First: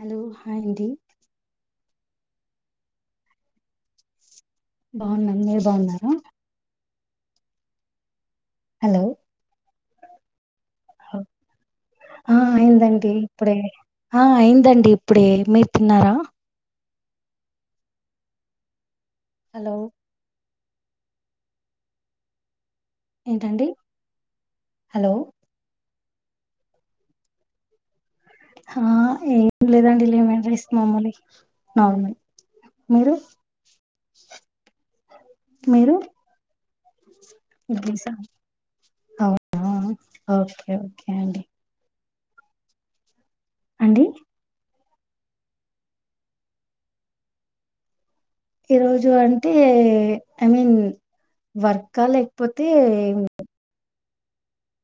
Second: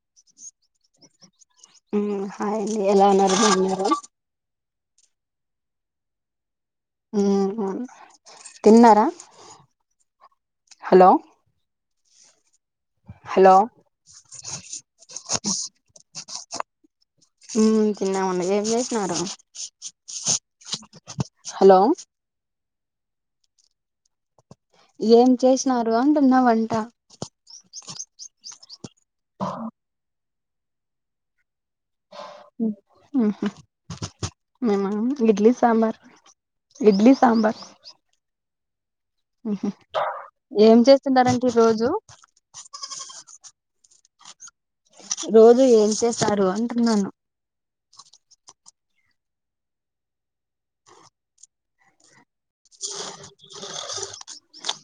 Hello hi అండి మ్మ్ hi అండీ ఎలా ఉన్నారు బాగున్నారా బాగున్నా మీరు బాగున్నారా మ్మ్ హలో తిన్నారా హలో ఆ అయిందండి హలో ఇప్పుడే ఆ అయిందండి ఇప్పుడే మీరు తిన్నారా మ్మ్ తిన్నామండీ ఏం చేసినారు హలో హలో అండి ఏం చేసినారు అంటున్నా వంట ఆ ఏం లేదండి లెమన్ రైస్ మామూలే నార్మల్ మీరు అవునా మేమా ఇడ్లీ సాంబార్ ఇడ్లీ సాంబార్ ఇడ్లీ సాంబార్ మ్మ్ హు అవునా ఓకే ఏం ఓకే అండి చేస్తున్నారంటే ఈ రోజు అండి రోజు ఏం చేస్తారు అంటున్నాను ఈ రోజు అంటే ఐ మీన్ వర్కా లేకపోతే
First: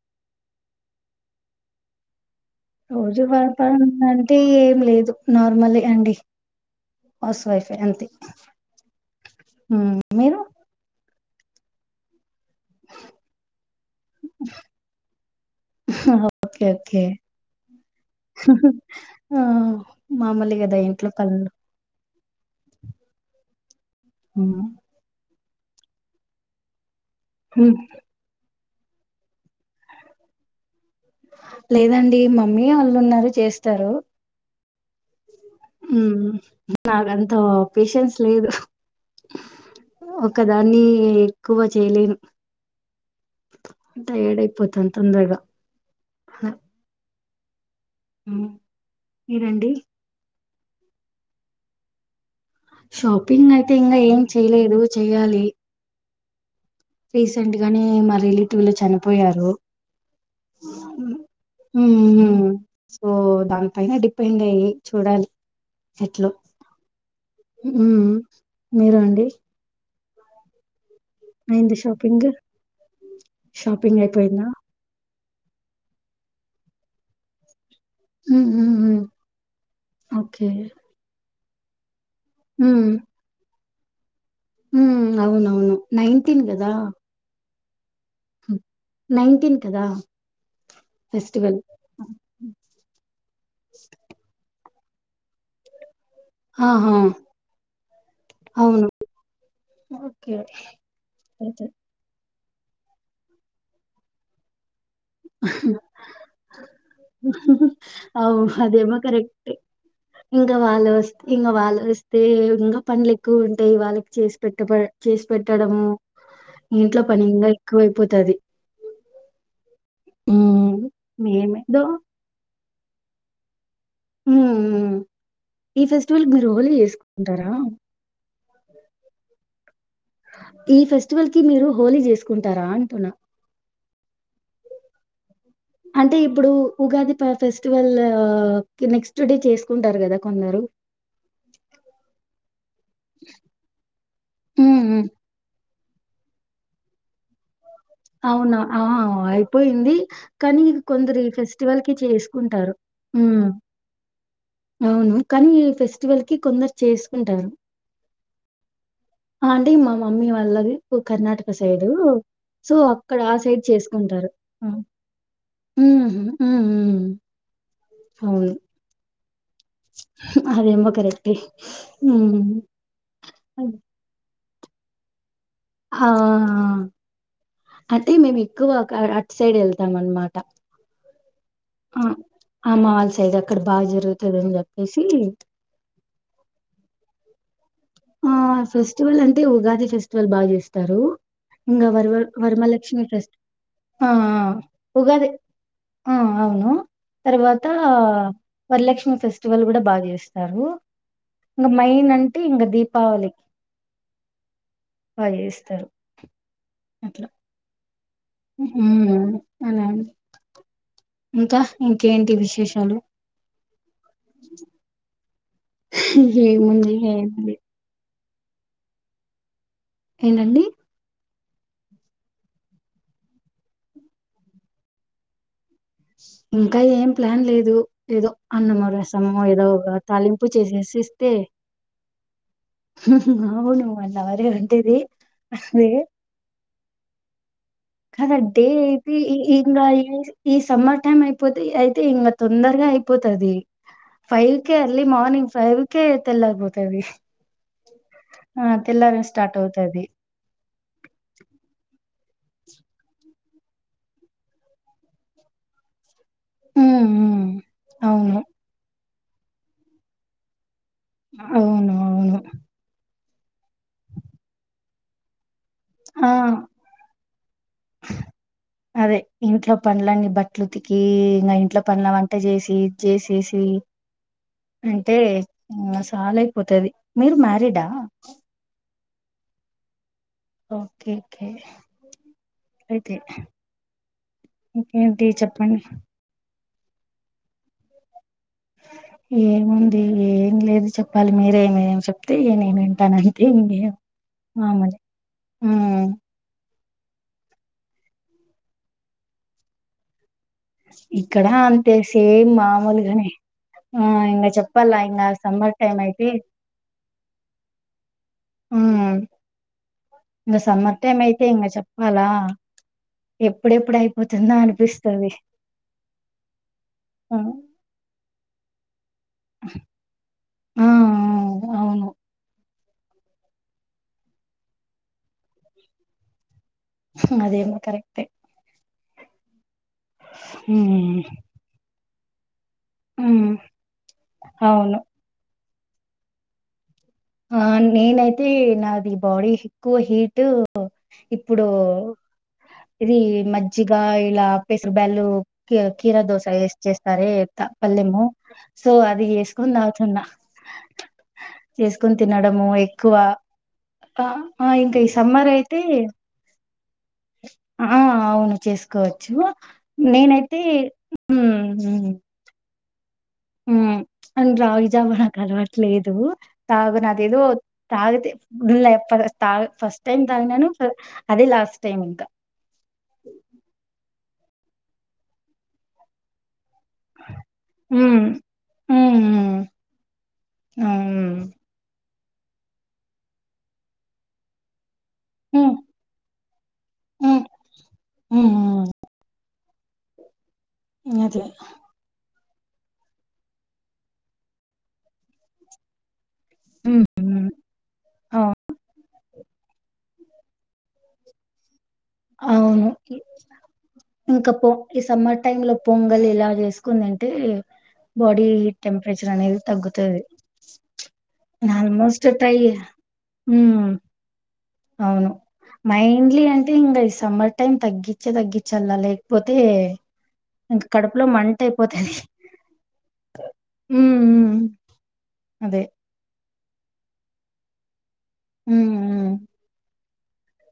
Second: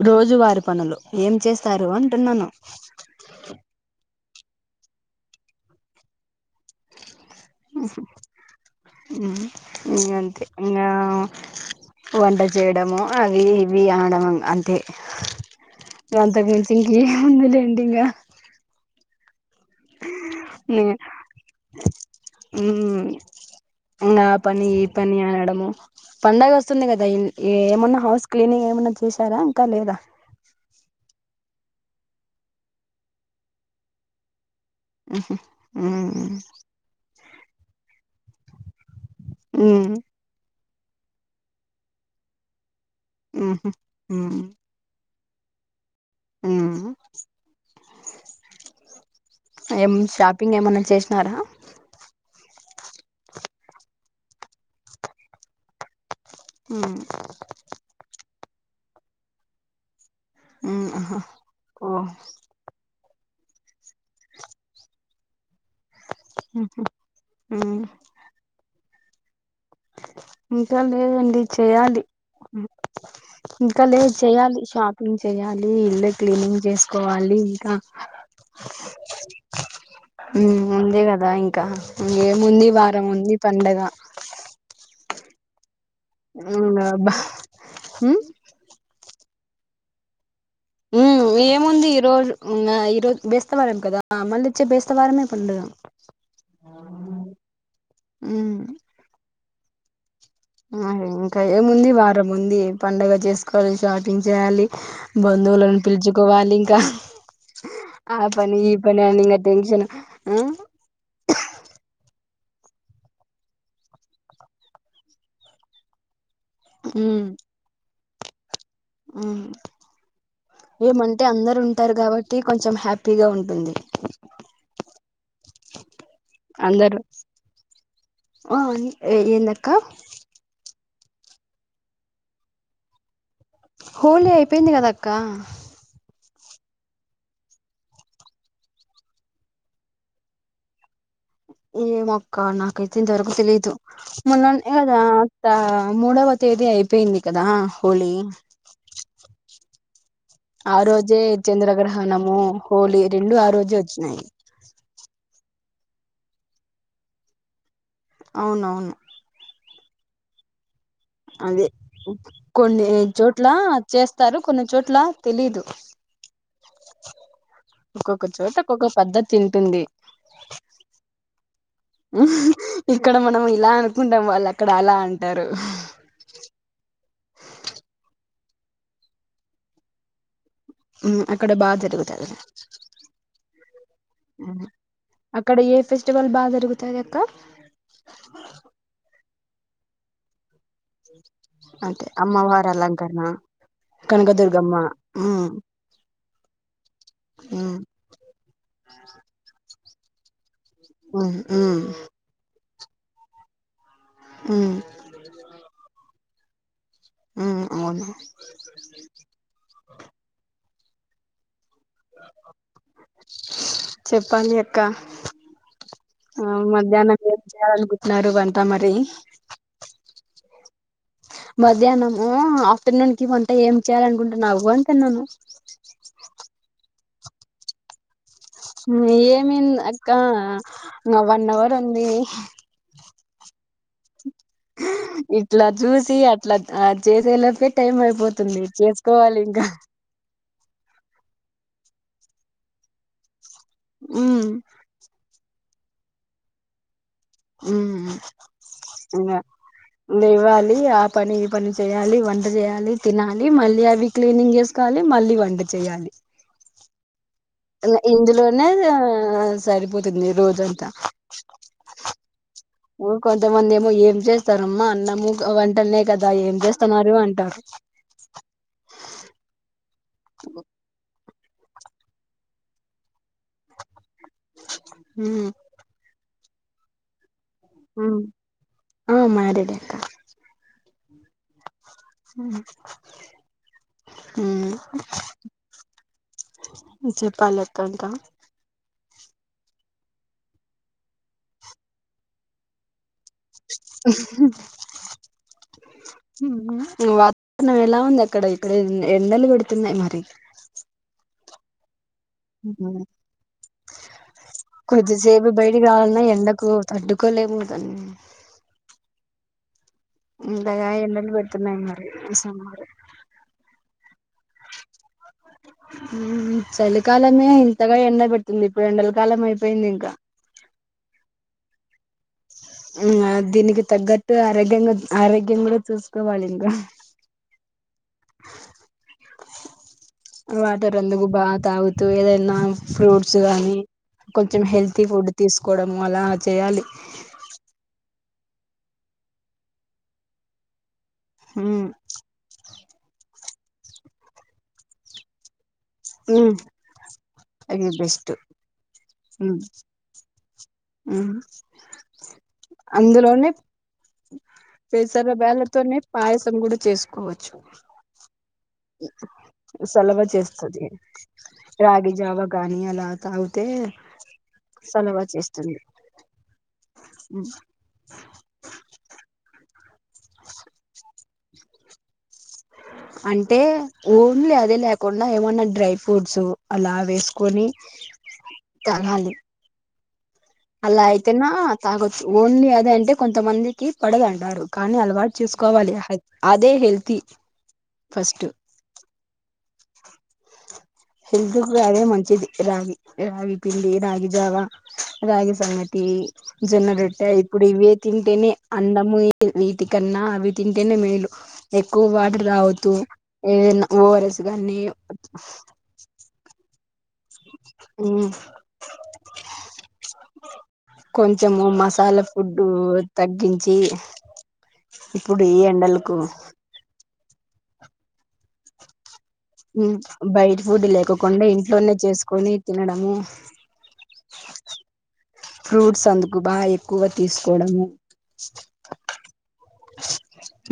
రోజు వారి పనులు ఏం చేస్తారు అంటున్నాను రోజు వారి పనులు అంటే ఏం లేదు నార్మలే అండి హౌస్ వైఫ్ అంతే హ్మ్. ఇగ మీరు అంతే ఇంకా వంట చేయడము అవి ఇవి ఆడవం అంతే అంతకు ఓకే మించి ఇంక ఓకే ఏముందిలేండీ ఇంకా ఆ మామూలు కదా ఇంట్లో పనులు మ్మ్ ఆ పని ఈ పని అనడము పండగ వస్తుంది కదా ద ఏమన్నా హౌస్ క్లీనింగ్ ఏమన్నా చేశారా ఇంకా లేదా లేదండి మమ్మీ వాళ్ళు ఉన్నారు చేస్తారు ఆహ ఉమ్మ్ నాకంత పేషెన్స్ లేదు ఉమ్మ్ దాన్ని ఎక్కువ చేయలేను ఉహు టైయార్డ్ అయిపోతాను తొందరగా ఉమ్మ్ మీరండి ఇంగ ఏమన్నా చేసినారా షాపింగ్ అయితే ఇంగా ఏం చేయలేదు చెయ్యాలి ఉమ్ రీసెంట్ గానే మా రిలేటివ్ లో చనిపోయారు. ఉమ్మ్ ఓకే మ్మ్ సో దానిపైన డిపెండ్ అయ్యి చూడాలి ఎట్లు ఉమ్ ఉమ్మ్ మీరండి చల్ లేదండి చెయాలి షాపింగ్ ఇంకా షాపింగ్ లేదు అయిపోయిందా చెయ్యాలి షాప్ న్ చెయాలి ఇల్లు క్లీనింగ్ చేసుకోవాలి ఇంకా హ్మ్. హ్మ్. హ్మ్. ఓకే. ఉమ్మ్ అంతే కదా ఇంకా ఇంగేముంది వారం ఉంది పండగ ఉమ్మ్ అవునవును నైన్ంటీన్ గదా హ్మ్ నైన్టీన్ కదా ఉమ్మ్ ఫెస్టివల్. ఏముంది ఈరోజు ఇగ ఈరోజు బేస్తవారం కదా మళ్ళీ వచ్చె బెస్తవారమే పండుగ ఆహా హ్మ్ అవును ఓకే. ఇంకా అయితే ఏముంది వారం ఉంది పండగ చేసుకోవాలి షాపింగ్ చేయాలి బంధువులను పిలుచుకోవాలి ఇంకా అ అవు అదేమో కరెక్టే టెన్షన్ ఆ ఇంకా వాళ్ళ వస్తే ఇంకా వాళ్ళు వస్తే అదే ఇంకా పనులు ఎక్కువ ఉంటాయి వాళ్ళకి చేసి పెట్ట చేసి పెట్టడము ఇంట్లో పని ఇంగ ఎక్కువైపోతది ఆ హ్మ్. ఏమంటే అందరు మేమేదో ఉంటారు కాబట్టి కొంచం కొంచెం హ్యాపీగా ఉంటుంది ఉమ్ ఈ ఫెస్టివల్ కి మీరు హోలీ అందరు చేసుకుంటారా ఆ ఎ ఎందక్క ఫెస్టివల్ కి మీరు హోలీ చేసుకుంటారా అంటున్నా హోలి అయిపోయింది కద అక్క అంటే ఇప్పుడు ఉగాది ఫెస్టివల్ నెక్స్ట్ డే చేసుకుంటారు కదా కొందరు ఏమో అక్క నాకైతే దొరుకుతలేదు మోన్న హ్మ్ కదా హ్మ్ అత్త అ మూడవ తేదీ అయిపోయింది కదా హోలీ అవునా అ అయిపోయింది కానీ ఆ ఇక రోజే కొందరు ఫెస్టివల్ కి చంద్రగ్రహణము చేసుకుంటారు హోలీ రెండు ఉమ్ ఆ రోజే వచ్చినాయి అవును కానీ ఈ ఫెస్టివల్ కి కొందరు చేసుకుంటారు. అవునవును ఆ అంటే మా మమ్మీ వాళ్ళది కర్ణాటక అదే సైడు సో కొన్ని అక్కడ ఆ చోట్ల సైడ్ చేసుకుంటారు చేస్తారు కొన్ని చోట్ల తెలీదు ఉ ఊఉ కోక్క చోట ఒక్కో పద్ధతి ఉంటుంది అదేమో కరెక్టే హ్మ్. ఇక్కడ మనం ఇలా హ్మ్. అనుకుంటాం వాళ్ళు అక్కడ అలా అంటారు ఆ ఆ అంటే మేము ఎక్కువ అట్ సైడ్ వెళ్తాం అనమాట మ్ అక్కడ బాగా జరుపుతారు మా వాళ్ళ సైడ్ అక్కడ బాగా జరుగుతది అని చెప్పేసి అక్కడ ఏ ఫెస్టివల్ బా గా జరుగుతాయ్ అక్క అతే ఉగాది ఫెస్టివల్ బాగా చేస్తారు ఇంకా అంటే వర అమ్మవారి వరమలక్ష్మి అలంకరణ ఫెస్టివల్ ఆ ఆ కనకదుర్గమ్మ ఉగాది ఉమ్ ఆ అవును తర్వాత ఉమ్ వరలక్ష్మి ఫెస్టివల్ కూడా బాగా చేస్తారు ఉమ్ ఇంగ ఉమ్ మైన్ అంట ఇం దీప్ పావాలి ఉమ్ బాగా చేస్తారు అట్లా ఉమ్ అవున ఉమ్ ఇంక ఇంకేంటి విశేషాలు చెప్పాలి అక్క ఆ ఏముంది మధ్యాహ్నం ఏం ఏముంది చేయాలి అనుకుంటున్నారు వంట మరి ఏంటండి మధ్యాహ్నము ఆఫ్టర్నూన్ కి వంట ఏం చేయాలి అనుకుంటున్నావు అని అంటున్నాను ఇంకా ఏం ప్లాన్ లేదు ఏదో అన్నమో ఉమ్, రసమో ఏదో ఏమైంది ఒక అక్క తాలింపు చేసేసి ఇంగ ఇస్తే వన్ అవర్ ఉంది హు హు అవును వన్ అవరే హా ఉంటది. ఇట్లా వే చూసి అట్లా ఆ చేసేలోపే టైం అయిపోతుంది కరడే తీ చేసుకోవాలి ఇంకా ఇంక యూస్ ఈ సమ్మర్ టైమ్ అయిపోతే అయితే ఇంకా తొందరగా అయిపోతది ఉమ్ ఫైవ్ కే అర్లీ మార్నింగ్ ఫైవ్ కే తెల్లారిపోతది ఉమ్ ఆ! తెల్లారడం ఇగ స్టార్ట్ అవుతది. లేవాలి ఆ పని ఈ పని చేయల్ యాలి వంట చేయాలి తినాలి మళ్ళీ అవి క్లీనింగ్ చేసుకోవాలి మళ్ళీ వంట చేయాలి ఉమ్ ఉమ్ ఇగ ఇందులోనే ఆ సరిపోతుంది రోజంతా అవును అవును కొంతమంది ఏమో ఏం చేస్తారమ్మా అన్నము గ వ వంట ఆ! నేకదా ఏం చేస్తున్నారు అంటారు పండ్లన్ని బట్టలుతికి ఇంకా ఇంట్లో పండ్ల అవని చేసి ఇది చేసేసి అంతే ఇంక సలయిపోతది మీరు మ్యారీడా ఉమ్ ఆ మ్యారీడ్ ఎ అక్క ఓకే ఓకే అయితే ఇంకేంటి చెప్పండి చెప్పాలక్క ఇంకా ఏముంది ఏం లేదు చెప్పాలి మీరేమేమి చెప్తే ఇక నేన్ వింటానది థెమింగేవ్ ఆ మరి ఆ వాతావరణం ఎలా ఉంది అక్కడ ఇక్కడ ఎండలు పెడుతున్నాయి మరి ఇక్కడ అంతే సేమ్ మామూలుఘనే ఆ ఇంకా చెప్పాలా ఇంకా కొద్దిసేపు సమ్మర్ బయటికి టైమ్ రావాలన్నా అయితే ఎండకు తట్టుకోలేము దాన్ని ఆ ఇకా ఇంతగా సమ్మర్ టైమ్ ఎండలు అయితే ఇంకా పెడుతున్నాయి మరి చెప్పాలా సమ్మర్ ఎప్పుడెప్పుడు అయిపోతుందో అనిపిస్తాది ఉమ్ చలికాలమే ఇంతగా ఎండ పెడు తుంది ఇప్పుడు రెండల కాలం అయిపోయింది ఇంకా ఆ అవును ఆ దీనికి తగ్గట్టు ఆరోగ్యంగా ఆరోగ్యం కూడా చూసుకోవాలి ఇంకా అదేమో కరెక్ట్ వాటర్ ఉమ్ అందుకు బా తగుతు ఏదనా ఫ్రూట్స్ ఉమ్ గానీ కొంచెం అవును హెల్తీ ఫుడ్ తీసుకోవడము అలా చేయాలి ఆ నేనైతే నాది బాడీ ఎక్కువ హీట్ ఇప్పుడు ఉమ్ ఇది మజ్జిగ ఇలా పెసర్ బ్యాలు కీరా కీరదోస ఉమ్ ఎసి చేస్తార త అది పల్లెము బెస్ట్ సో అది ఉమ్ చేేసుకొని తాగుతున్నా ఉమ్ చేసుకొని తినడము ఎక్కువ అందులోనే ఆ ఆ ఇంకా ఈ పెసర సమ్మర్ అయితే బేళ్ళతోనే పాయసం కూడా చేసుకోవచ్చు ఆ అవును చేసుకో కోవచ్చు సలవ నేనైతే చేస్తది ఉమ్ ఉమ్ ఎలా హ్మ్ అండ్ రాగి జవా నాకు అలవాట్ చేస్తుంది లేదు తాగు నాదే ఏదో తాగితే ఉల్లే పడ తా ఫస్ట్ టైం తాగినను అదే లాస్ట్ టైం ఇంకా అంటే ఓన్లీ అదే లేకుండా ఏమన్నా డ్రై ఫ్రూట్స్ అలా వేసుకొని ఉమ్ తగాలి ఉమ్ అలా ఉమ్ అయితేనా తాగొచ్చు ఓన్లీ అది అంటే కొంతమందికి పడద అంటారు కానీ అలా వాట్ ఉమ్ చుసుకోవాల అదే హెల్తీ ఉమ్ ఫస్ట్ ఉమ్ ఉమ్ అదే హెల్త్ కూడా అదే మంచిది రాగి రాగి పిల్లి రాగి జావ రాగి సంగటి జొన్నరొట్టా హుహు. ఇప్పుడు ఇవే ఆ! తింటేనే అన్నము వీటికన్నా అవి తింటేనే మేలు ఎక్కువ వాటర్ తాగుత అవును. ఏదన్నఏద ఓఆర్ఎస్ గాని వలి ఇలా చేసుకొనిదింటే బాడీ టెంపరేచర్ అనేది తగ్గుతుంది కొంచము మసాలా ఫుడ్ తగ్గించి హ్మ్. అవును ఇప్పుడు ఈ ఎండలకు మైన్లీ అంటే ఇంకా ఈ సమ్మర్ టైం తగ్గించే తగ్గించలా లెక్ బయట ఫుడ్ లేకుండా ఇంట్లోనే మంటయిపోతది. చేసుకొని తినడము హ్మ్ హ్మ్ అదే. ఫ్రూట్స్ అందుకు బాయి ఎక్కువ తీసుకోవడము హ్మ్. హ్మ్.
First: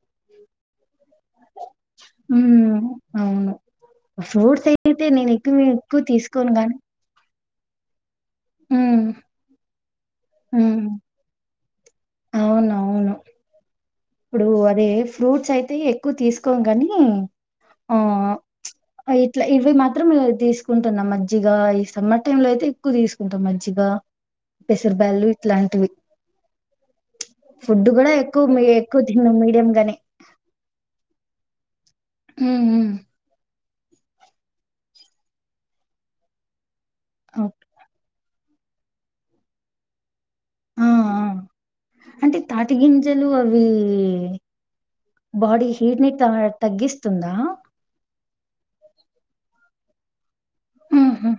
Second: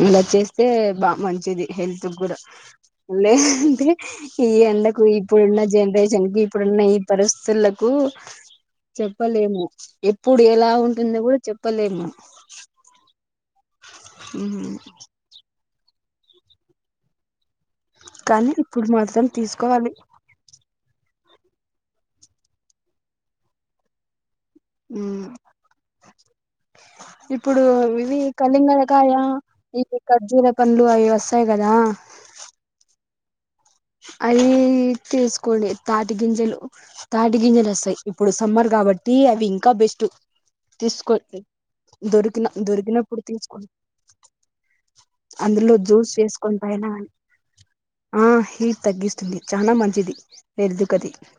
ఇలా చేస్తే బా మంచిది హెల్త్ కూడా హ్మ్. లే అవును. అంటే ఈ ఫ్రూట్స్ ఎండకు అయితే నేను ఇప్పుడున్న ఎక్కువ ఎక్కువ జనరేషన్ కి తీసుకోను గానీ ఇప్పుడున్న ఈ పర్ [unintelligible] హ్మ్. చెప్పలేము ఎప్పుడు ఎలా హ్మ్. ఉంటుందో కూడా చెప్పలేము అవునవును. ఇప్పుడు ఉమ్ అదే ఫ్రూట్స్ అయితే ఎక్కువ తీసుకోం గని ఆ కానీ ఇప్పుడు మాత్రం ఇట్లా ఇవి తీసుకోవాలి మాత్రం తీసుకుంటున్నాం మం మంచిగా ఈ సమ్మర్ టైం లో అయితే ఎక్కువ తీసుకుంటాం మంచిగా పెసరబళ్ళు ఉమ్ ఇట్లాంటివి ఇప్పుడు ఫుడ్ కూడా ఇవి ఎక్కువ మీ ఎక్కువ కలింగరకాయ తిన్నాం మీడియం ఈ గానే ఖర్జురా పండ్లు అవి వస్తాయ్ కదా హ్మ్ హ్మ్ అది తీసుకోండి తాటి గింజలు తాటి ఓకే. గింజలు వస్తాయ్ ఇప్పుడు సమ్మర్ కాబట్టి అవి ఇంకా బెస్ట్ ఆ తీసుకో ఆ అంటే దొరికిన తాటి దొరికినప్పుడు గింజలు తీసుకో అవి బాడీ అందులో హీట్ ని జ్యూస్ త- చేసుకొని పైన తగ్గిస్తుందా ఆ హీట్ తగ్గిస్తుంది చనా మంచిది ఎరిదుకది ఉహు.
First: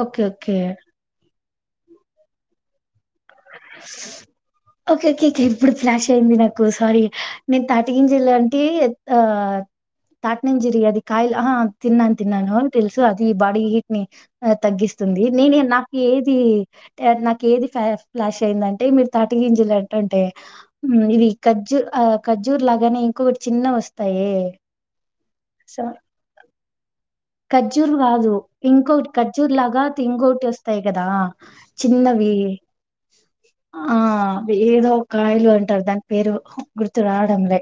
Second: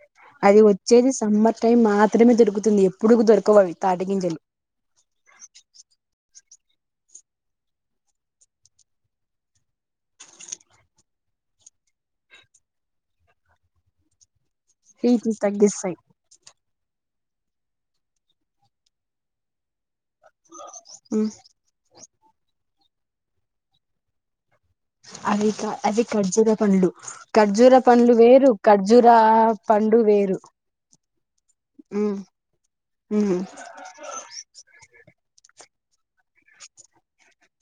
ఓకే ఓకే అది వచ్చేది సమ్మర్ టైం మాత్రమే దొరుకుతుంది ఎప్పుడు దొరకవవి తాటిగింజలు ఓకే ఓకే కే ఇప్పుడు ఫ్లాష్ అయింది నాక్ ఇంకోసారీ నేను తాటికింజలు అంటి ఆ తాట్నంజిరి అది కాయలు తిన్నాను తిన్నాను తెలుసు అది బాడీ హీట్ ని తగ్గిస్తుంది హీట్ని నేను నాకు తగ్గిస్తాయి ఇది నాకు ఏది ఫ లాష్ అయిందంటే మీరు తాటిగింజలు అంటంటే ఇది కాజ్జు కాజ్జురు లా గని ఇంకొకటి చిన్నవి వస్తాయే అవి క సో అది కాజ్జురా పండ్లు ఖర్జూర ఖర్జూర్ పండ్లు కాదు వేరు ఖర్జూర ఇంకోటి ఖర్జూర్ లాగా పండు వేరు ఇంకోటి వస్తాయి కదా చి అందవి ఆ ఏదో ఓ గాయాలు టర్ దాని పేరు గుర్తు రావడం లె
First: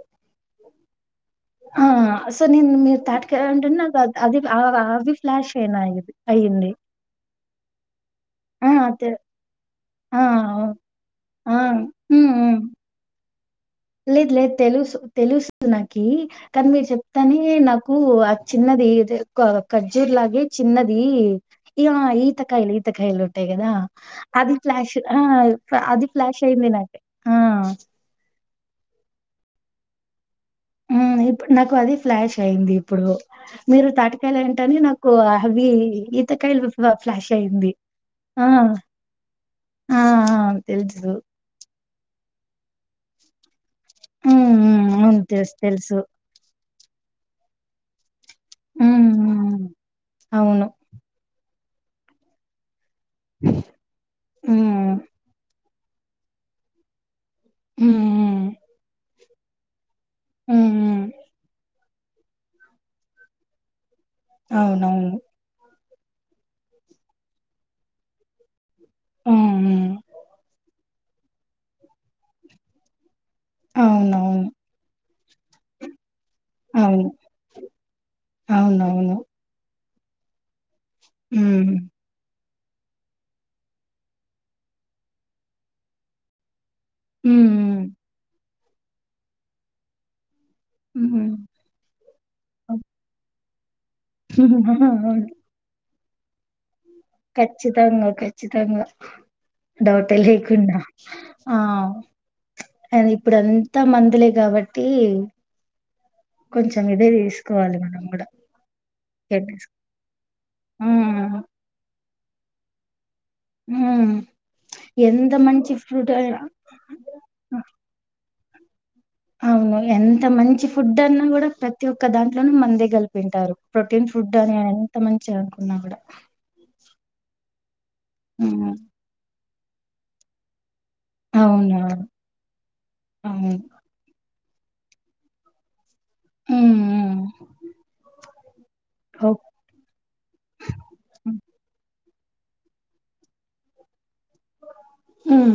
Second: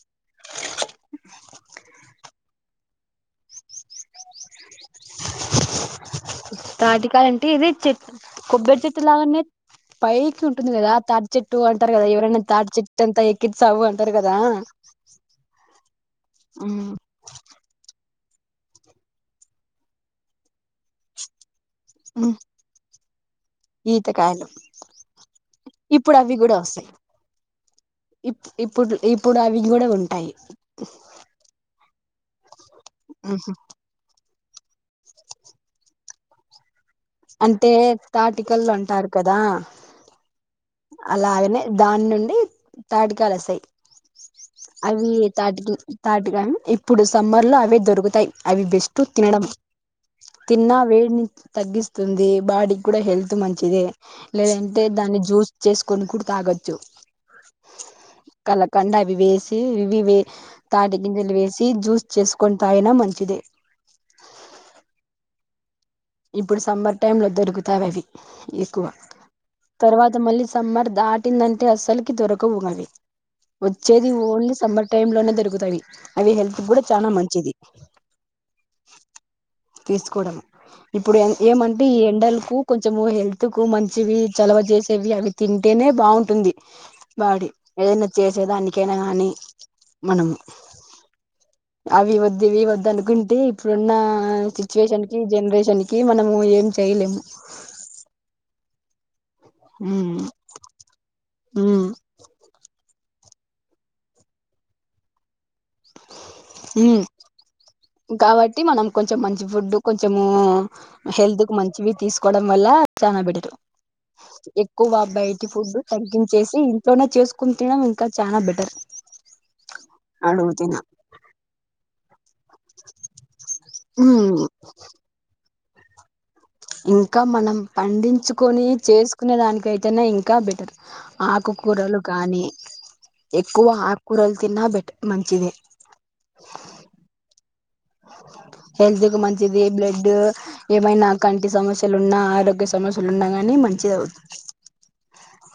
ఆ అసన్ నిన్ మీరు తాట్కయ అంటున్న నాక్ ఆద్ అది ఆ అవి ఫ్లాష్ అయినాయి అయింది తాటికాయ అంటే ఇది చెట్ ఆ కొబ్బరి తె చెట్టులాగనే ఆ పైకి ఉంటుంది అవును కదా తాటి ఆ చెట్టు అంటారు కదా హ్మ్ ఎవరైనా హ్మ్ తాటి చెట్టు అంతా ఎ లేదు లేదు తెలుసు తెలుసు నాకి కానీ మీరు చెప్తానే నాకు చిన్నది ఇ కఖజూర్లాగ చిన్నది ఈ ఈత కయల్ ఈత కైలి అట్టే కదా ఈతకాయలు అది ఫ్లాష్ అది ఇప్పుడు అవి ఫ్లాష్ కూడా అయింది వస్తాయి నాకే ఆ ఇప్పుడు ఇప్పుడు అవి కూడా ఉంటాయి ఆ ఇప్పు నాకు అది ఫ్లాష్ అయింది ఇప్పుడు మీరు తటి హలంంట అని నాకు హవి ఈత కల్ అ ఫ్లాష్ అంటే అయింది ఆ తాటికల్లు అంటారు కదా ఆ తెలుసు అలాగనే దాని నుండి తాటికాలు వసాయి హ్మ్ హ్మ్ అవి అవును తెలుసు తాటి తెలుసు తాటిగా ఇప్పుడు సమ్మర్ లో అవి దొరుకుతాయి అవి బెస్ట్ హ్మ్ తినడం హ్మ్ అవును తిన్నా వేడిని తగ్గిస్తుంది బాడీ కూడా హెల్త్ మంచిదే లేదంటే హ్మ్ దాన్ని జ్యూస్ చేసుకొని కూడా తాగొచ్చు హ్మ్ కలకంండ అవి వేసి ఇవి వే హ్మ్ తాటి హ్మ్ గింజలు వేసి జూస్ చేస్కొ తాయిిన మంచిదే అవునవును ఇప్పుడు సమ్మర్ టైమ్ లో దొరుకుతాయి అవి ఎక్కువ హ్మ్ హ్మ్ తర్వాత మళ్ళీ సమ్మర్ దాటిందంటే అసలుకి దొరకవుంగవి వచ్చేది అవునవును ఓన్లీ సమ్మర్ టైమ్ లోనే దరుగుతాయి అవి హెల్త్ కూడా అవును చాలా మంచిది అవునవును తీసుకోవడం ఇప్పుడు హ్మ్ ఏమంటే ఈ ఎండలకు కొంచము హెల్త్ కు మంచివి చలవ చేసేవి అవి తింటేనే బాగుంటుంది బాడి హ్మ్ ఏదైనా చేసే దానికైనా గాని మనము హ్మ్ అవి వద్దువి అవును వద్ అనుకుంటే ఇప్పుడున్న సిచ్యువేషన్ కి జనరేషన్ కి మనము ఏం చేయలేము ఖచ్చితంగా ఖచ్చితంగా డౌటే ఉమ్ లేకుండా ఆ ఉమ్ అని ఇప్పుడు అంతా మందులే కాబట్టి కొంచెం ఉమ్ ఇదే తీసుకోవాలి మనం కూడా కాబట్టి మనం కొంచెం మంచి కేర్ తీస్ ఫుడ్ కొంచము హ్మ్ హెల్త్ కు మంచివి తీసుకోవడం వల్ల చ పెటిటు హ్మ్ ఎక్కువ ఎంత బబయటి మంచి ఫుడ్ ఫ్రూట్ అయినా తగ్కిించేసి ఇంట్లోనే చేసుకుని తినడం ఇంకా చాలనా బట్ అవును ఎంత మంచి ఫుడ్ అన్నా కూడా ప్రతి ఒక్క దాంట్లోనూ మందే కలిపింటారు ప్రోటీన్ ఫుడ్ ఉమ్ అని ఎంత మంచి అనుకున్నా కూడా ఇంకా మనం పండించుకొని చేసుకునే దాక అయితేనే ఇంకా బెటర్ ఆకుకూరలు అవునవును కాగానీ అవును. ఎక్కువ ఆకుకూరలు తన్నా బెట్ మంచిదది హ హెల్త్ కు మంచిది బ్లడ్ ఏమైనా కంటి సమస్యలున్నా ఆరోగ్య సమస్యలు ఉన్నా కాని మంచిది అవుతుంది ఆ